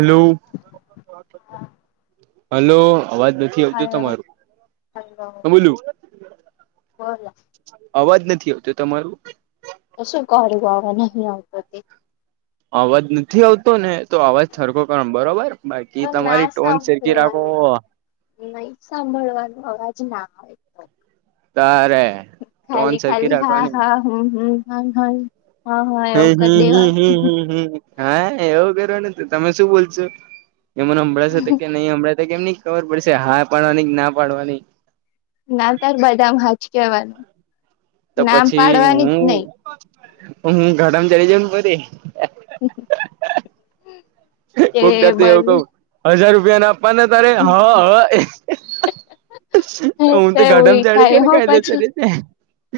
Hello hello અવાજ નથી નથી આવતું હલો તમારું હલો બોલો. બોલો અવાજ નથી આવતો તમારું. તો શું કરું? આ નહીં આવતો. અવાજ નથી આવતો ને. તો અવાજ સરકો કર બરોબર. તો બાકી ના તમારી ટોન શેરકી રાખો. સાંભળવાનું નહી સાંભળવાનો અવાજ ના આવે તો. ત્યારે ખાલી ખાલી હા હા હમ હમ હ હા હા એવું હમ કરી હમ દેવાનું હમ હમ હમ હા એવું કરેને તો તમે શું બોલશો એ મને હમણાં હાંભડસે કે નહી હમભડાસે તે કેમ ની ખબર પડશે. હા પાડવાની કે ના પાડવાની ના તાર બધા ભાચકિય વન તો પછી હું, નહી હું ગરમ થઈ જામ ફરી. [inaudible] તે કોકડર તો એવું. બધું કઉ હજાર રૂપિયા ના આપવાના તારે હા. હું તો એવું ઘટમચાડી થાય કરે હો કાયદ પછી તરીકે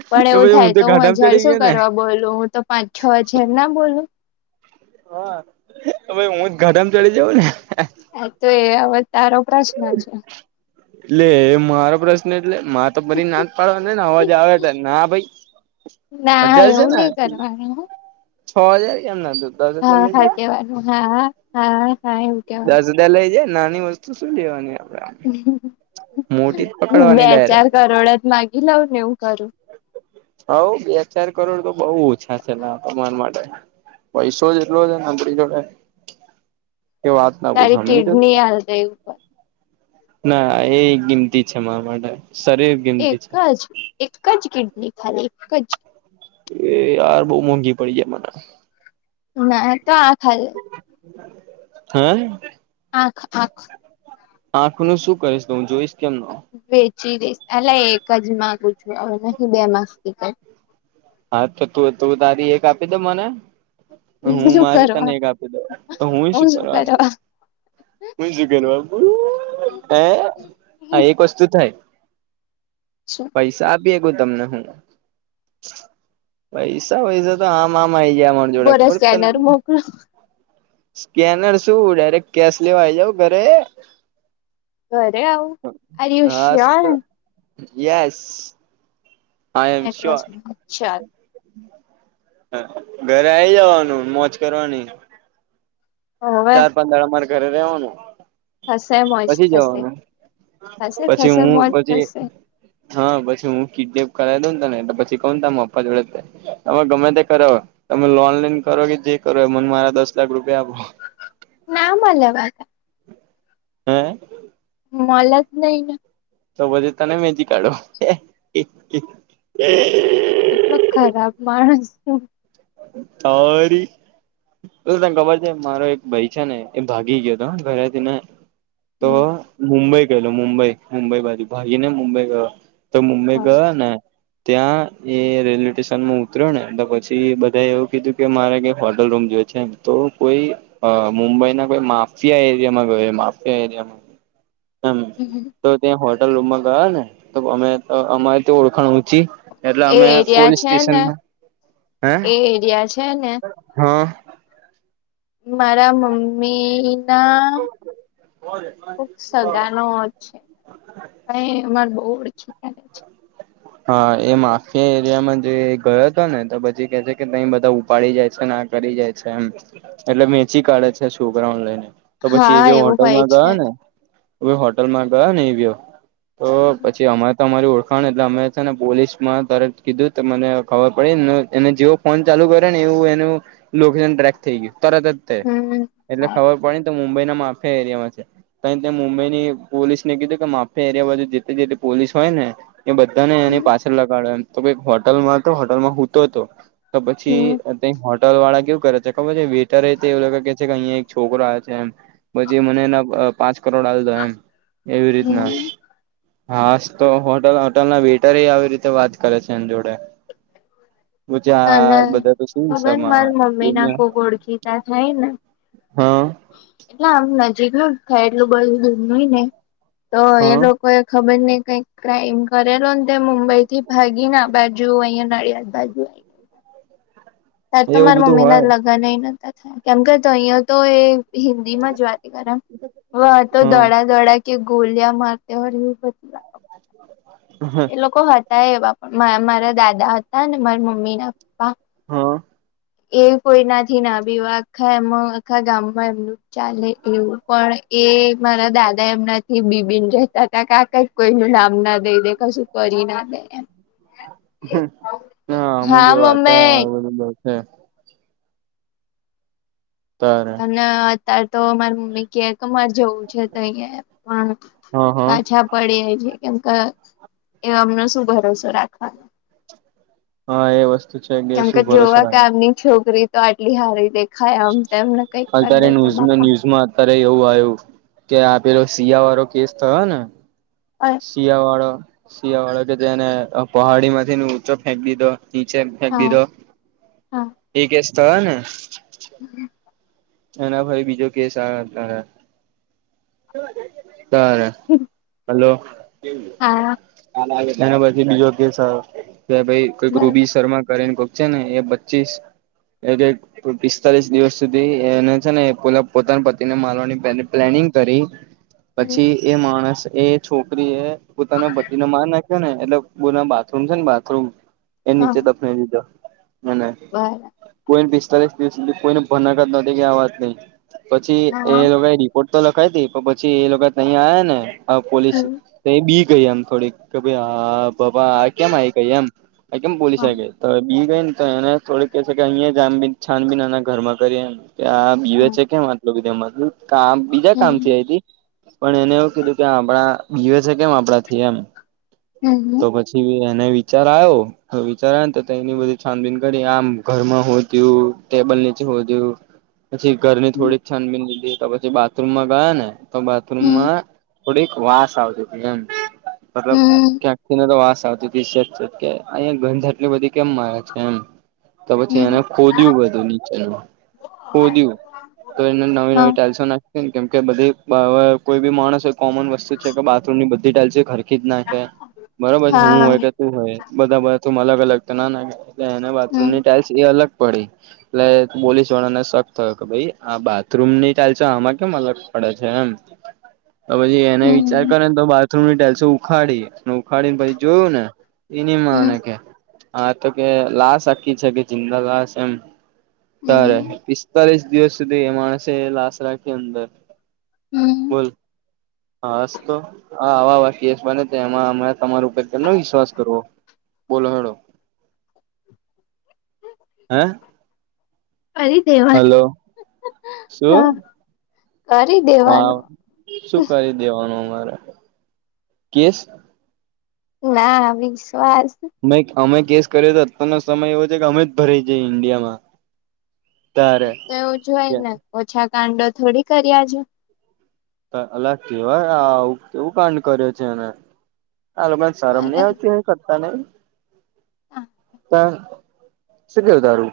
પણ એવું થાય તો, હું હજારસો શું ને કરવા બોલું હું તો પાંચ છ હજાર ના બોલું હા ભાઈ હું જ ગાડામાં ચલી જઉ ને. હ તો એ હવે તારો પ્રશ્ન છે. એટલે મારો પ્રશ્ન એટલે, મા તો પરી ના પાડવાનો ને અવાજ આવે ના ભાઈ. ના હજાર છે એવું ને નહી કરવાનું. છ હજાર કેમ ના કઉ હા હા કેવાનું હા હા હા એવુ દસ હજાર લઈ જાય. નાની વસ્તુ શું લેવાની? આપડે આમ મોટી જ હ બે પકડવાની ચાર ડાયરેક્ટ કરોડત માગી લઉ ને એવું કરું. હ બે ચાર કરોડ તો બઉ ઓછા છે. તમારા માટે પૈસો જ એટલો છે ને આપડી જોડે કે વાત ના પુછો હમજી તું? કે આલ દેવ ઉપર. ના, એ કિંમતી છે મારા માટે. શરી એક જ એક જ કિડની ખાલી એક જ. એ યાર બઉં મોંઘી પડી જાય મન. નઈ તો આંખ આલ. હેં? આંખ આંખ. આંખ નું શું કરીશ તો હું જોઈશ કેમનો? વેચી દઈશ. અલા એક જ માગુ છું હવે નહી બે માંગતી કઈ. હા, તો તુંએ તું તારી એક આપી દે મને. હું શું મારી તને કરવા એક આપી દઉ. તો હુંય શું કરવા આપ હુંય શું કરવા આપુ. હેં? હા એક વસ્તુ થાય. અચ્છા. પૈસા આપી હકું તમને હું પૈસા વૈસા તો આમ આમ આઇ જાય મોર ઉભો જોડે રે ખબર છ તન? સ્કેનર મોકલો સ્કેનર શું ડાયરેક્ટ કેશ લેવા આઇ જાવ ઘરે. ઘરે આવું આર યુ શ્યોર હાસ્તો. Yes. I am address sure. મોકલ ઘરે આઈ જવાનું મોજ કરવાની. હવે ચાર પાંચ દાડા મારે ઘરે રેવાનું. થશે મોજ પછી થશે જવાનું. થશે પછી થશે હું મોજ પછી થશે હાન પછી હું કિડનેપ કરાવ દઉ ને તને એટલે પછી કઉ ને તારા અપ્પા જોડે તમે ગમે તે કરો તમે લોન લઈન કરો કે જે કરો એ મને મારા દસ લાખ રૂપિયા આપો. ના મલે ભાઈ. હેં? મલે જ નઇ ને. તો પછી તને વેચી કાઢું. કેટલો ખરાબ માણસ છું. તો વરી! ઓ તને ખબર છે મારો એક ભાઈ છે ને એ ભાગી ગ્યો તો હન ઘરેથી ને તો મુંબઈ ગયલો મુંબઈ. મુંબઈબાજુ ભાગીને મુંબઈ ગયો. તો મુંબઈ ગયો ને ત્યાં એ રેલવે ટેશનમાં ઉતર્યોને એટલે પછી બ ત્યાં એવું કીધું કે મારે કઈ હોટલ રૂમ જોયે છે એમ તો કોઈ અઅ મુંબઈના કોઈ માફિયા એરિયામાં ગયો એ માફિયા એરિયામાં એમ તો ત્યાં હોટલ રૂમમાં ગયો ને તો અમે તો અમારી તો ઓળખાણ ઊંચી એટલે એ અમે એરિયા પોલીસ છે ને, સ્ટેશનમાં એ એરિયા છે ને હન. મારા મમ્મી ના કોક સગાનો જ તઈ અમારે બોવ ઓળખીતા છે. હા એ માફિયા એરિયામાં જે ગયો તો ને તો પછી કે છે કે તઈ બધા ઉપાડી જાય છે ન આ કરી જાય છે એમ. એટલે વેચી કાઢે છે છોકરાઓન લઈને. તો પછી હા એવે એવું હોય હોટેલમાં છે ગયો ને તો પહી હોટલમાં ગયો ને એવયો તો પછી અમાર તમારી ઓળખાણ એટલે અમે છે ને પોલીસમાં તરત કીધું તો મને ખબર પડીને એને જેઓ ફોન ચાલુ કર્યો ને એવું એનું લોકેશન ટ્રેક થઈ ગીયું તરત જ તે હમ એટલે થાય ખબર પડી ને તો મુંબઈ ના માફિયા એરિયામાં છે. તઇ ત્યાં મુંબઈ ની પોલીસ ને કીધું કે માફિયા એરિયા બાજુ જેતે જેતે પોલીસ હોય ને એ બધાને એની પાછળ લગાડો એમ તો કઈક હોટલમાં તો હોટલમાં હુંતો તો તો પછી હમ તો એ હોટલ વાળા કેવું કરે છે ખબર છે વેટર તો એ લોકો કે છે કે અઇયા એક છોકરો આયો છે એમ પછી મને એના અ પાંચ કરોડ આલ દો એમ એવી રીતના હમ હાસ તો હોટલ હોટલ ના વેટરેય આવી રીતે વાત કરે છે એન જોડે તને ખબર માર [unintelligible] મમ્મી ના ખુબ ઓળખીતા થાય ને દુનિયા હા એટલે આમ નજીક હ થાયેલું બધુ [unintelligible] ની ને તો એ હા લોકો એ ખબર ની કઈક ક્રાઈમ કરેલોને તે મુંબઈ થી ભાગી ને આ બાજુ અહિયાં નડિયાદ બાજુ ત્યારે તો એવું મારા બધું મમ્મી ના હોય લગનેય નતા થયા કેમ કે તયા તો એ હિન્દી માં જ વાત કરે હુ હોત તો હા દોડા દોડા કે ગોલિયા મારતા [unintelligible] [unintelligible] [unintelligible] મારા દાદા હતા ને મારા મમ્મી ના પપ્પા હા એ કોઈ ના થી ના બિવાય આખા એમાં આખા ગામમાં એમનું ચાલે એવું પણ એ મારા દાદા એમનાથી બીબીન રહેતા હતા કાકા [unintelligible] કોઈ નુ નામ ના દઈ દે કશું કરી ના દે એમ [unintelligible] હમુગ હા એવા હતા મમ્મી હે તાર ન અત્યારે તો મારી મમ્મી ક્યાક મારે જવું છે તો અહીંયા પણ હા હા પાછા પડીયા કેમ કે એ અમનો શું ભરોસો રાખવાનો હા એ વસ્ત કેમ કે જોવા કે ગામની છોકરી તો આટલી હારી દેખાય આમ તેમને કંઈક કરી દે તો બાપા અરે એવું આવ્યું કે આપ પેલો શિયા વાળો કેસ થયો ને [inaudible] શિયા વાળો શિયા વાળો કે જેને પહાડી માંથી નીચો ફેંકી દીધો નીચે ફેંક હા દીધો હા એ કેસ થયો ને [inaudible] એના પઈ બીજો કેસ આયો અત્યારે [unintelligible] [unintelligible] હલો હા [unintelligible] એના પછી બીજો કેસ આયો કે ભાઈ કોઈક રૂબી શર્મા કરી ને કો છે ને એ પચીસ એ પિસ્તાલીસ દિવસ સુધી એને છે ને પેલા પોતાના પતિને મારવાની પ્લા પ્લાનિંગ કરી બરાબર પછી એ માણસ એ છોકરી એ પોતાના પતિને માર નાખ ને એટલે બુના બાથરૂમ છે ને બાથરૂમ એન નીચે હા દફનાઈ દીધો. અને બરા કોઈ પિસ્તાલીસ દિવસ સુધી કોઈને ભનક જ નતી કે આ વાત નઈ. પછી હા એ લોકો એ રિપોર્ટ તો લખાઈતી પણ પછી એ લોકો તહીંયા આવયા ને પોલીસ હમ તો એ બી ગઈ આમ થોડીક કે ભાઈ હા બાપા આ કેમ આ ગઈ એમ આ કેમ પોલિશ હા આઈ બી ગઈ ને તો એને થોડીક કેહે છે કે અહીંયા જાનબીન છાનબીન એના ઘરમાં કરિયે. જે આ બીવે હા છે કેમ આટલું બધું આમ આટલું કામ બીજા કામ થી હમ આયતી. પણ એને એવું કીધું કે આપણા બીવે છે કેમ આપડાથી એમ. હમ્મ હમ્મ. તો પછી એને વિચાર આયો. તો વિચાર આયો ને તો એની બધી છાનબીન કરી આમ ઘર માં હોધ્યું ટેબલ નીચે હોધ્યું. પછી ઘરની થોડીક છાનબીન લીધી તો પછી બાથરૂમમાં ગયા ને તો હમ બાથરૂમમાં થોડીક વાસ આવતી હતી એમ મતલબ હમ ક્યાક તેને તો વાસ આવતી તી એક જ જગ્યા એ અહીંયા ગંધ આટલી બધી કેમ મારે છે એમ. તો પછી એને હમ ખોદ્યું બધું નીચેનું. ખોડ્યું તો એને હા નવી-નવી ટાઇલશો નાખ કેમ કે બધી બ હવે કોઈ બી માણસ એ કોમન વસ્તુ છે કે બાથરૂમ ની બધી ટાઇલશો એખરખી હરખી જ નાખે બરોબર છે હું હા હોય કે તું હોય બધા બાથરૂમ અલગ-અલગ તો ના નાખે. એને એના બાથરૂમ હમ ની ટાઇલ્સ એ અલગ પડી એટલે પોલીસવાળાને શક તો કે ભાઈ આ બાથરૂમ ની ટાઇલશો આમાં કેમ અલગ પડે છે એમ. તો પછી એને વિચાર હમ કર્યો ને તો બાથરૂમની ટાઇલશો ઉખાડી ને ઉખાડીને પછી જોયું ને. એની માને હમ કે હા તો કે લાશ આખી છે કે જિંદા લાશ એમ. તારે હમ પિસ્તાલીસ દિવસ સુધી એ માણસે લાશ રાખી અંદર. હમ બોલ હાસ્તો. આ આવા-આવા કેસ બને તો એમાં અમે તમારા ઉપર કેમનો વિશ્વાસ કરવો બોલો હેડો. [inaudible] હે? અરે. હલો શું? કરી દે. હા શું કરી દેવાનું અમારે કેસ? ના વિશ્વાસ. નઈ અમે કેસ કરીયો તો અત્યારનો સમય એવો છે કે અમે જ ભરાઈ જઈએ ઇન્ડિયામાં. તો એવું હોય ને ઓછા કાંડો થોડી કર્યા છે. અ અલા કેવા આ આવુ કેવું કાંડ કર્યો છે એને આ લોકોને શરમ નઈ આવતી હોય. કરતા નહી. હા. શું કેવું તારું?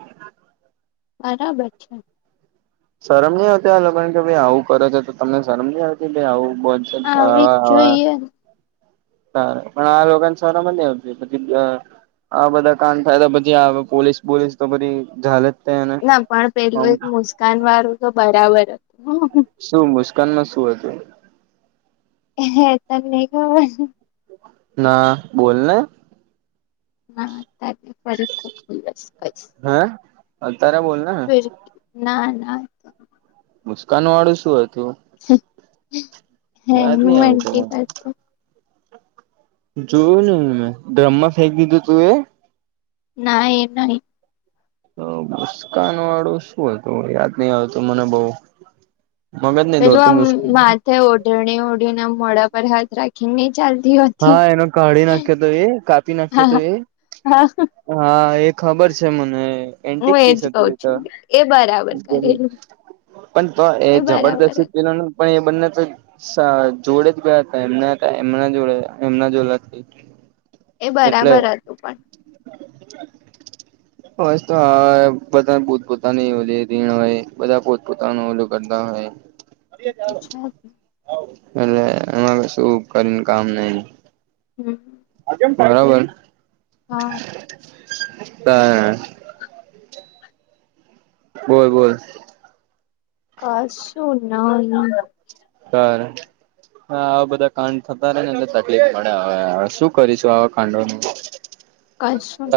બરાબર છે. શરમ નહી આવતી આ લોકોને કે ભાઈ આવું કરે છે તો તમને શરમ નહી આવતી ભાઈ આવી જ આવું. જોઈએ. [unintelligible] સારુ પણ આ લોને સરમજ નઈ આવતી પછી અ આ બધા કાંડ થાય તો પછી આવે પોલીસ બોલીસ તો બધી જાલે જ. ના પણ પેલું એક મુસ્કાન વાળું તો બરાબર હતું. શું મુસ્કાનમાં શું હતું? હે તને નઈ ખબર. ના, બોલને! ના, ફરી કોઈ દિવસ કહીશ. હા... તારે બોલ! ના ના. મુસ્કાાન વાળું શું હતું? હે હ યાદ નહી એન્ટ આવતું [inaudible] જોયું ને મેં ડ્રમમાં ફેંકી દીધું તું એ? ના એ નહીં. તો મુસ્કાન વાળું શું હતું? યાદ નહી આવતું મને બઉ. મગજ નહીં દોડતું. તે ઓઢણી ઓઢી ને મોઢા પર હાથ રાખીને. ચાલતી હતી. હા એનો કાઢી નાખ્યો તો એ કાપી હા નાખ્યો હ તો એ હા હા.... હા એ ખબર છે મને હું એન્ટિક એજ પીસ કઉ હતું એ તો... છું એ બરાબર કરેલું પણ તો એ બરાબર જબરદસ્તી હતું પેલા... પણ એ બંને તો જોડે જ ગયા હતા. એમના હતા, એમના જોડે. એમના જોલા થાય. એ બરાબર હતું પણ, બસ તો હા, બધા પોતપોતાની ઓ રીણ હોય. બધા પોતપોતાનો ઓલુ કરતા હોય. [inaudible] છે એટલે એમાં શું કરી? ને કામ નઈ. હમ. બરાબર. હા. હા બસ... બોલ બોલ. કશું નહી. કર. હા આવા બધા કાંડ થતા રે! ને એમને તકલીફ પડે. હવે શું કરીશું આવા કાંડોનું? [inaudible]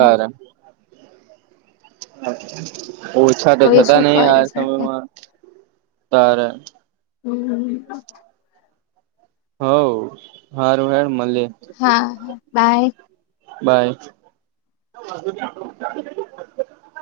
નહી ઓછા તો કોઈ થતા શું નહિ. કરી આ શકે સમયમાં તારે. હમ. હ હારું હેંડ મળીએ. હા હા બાય. બાય.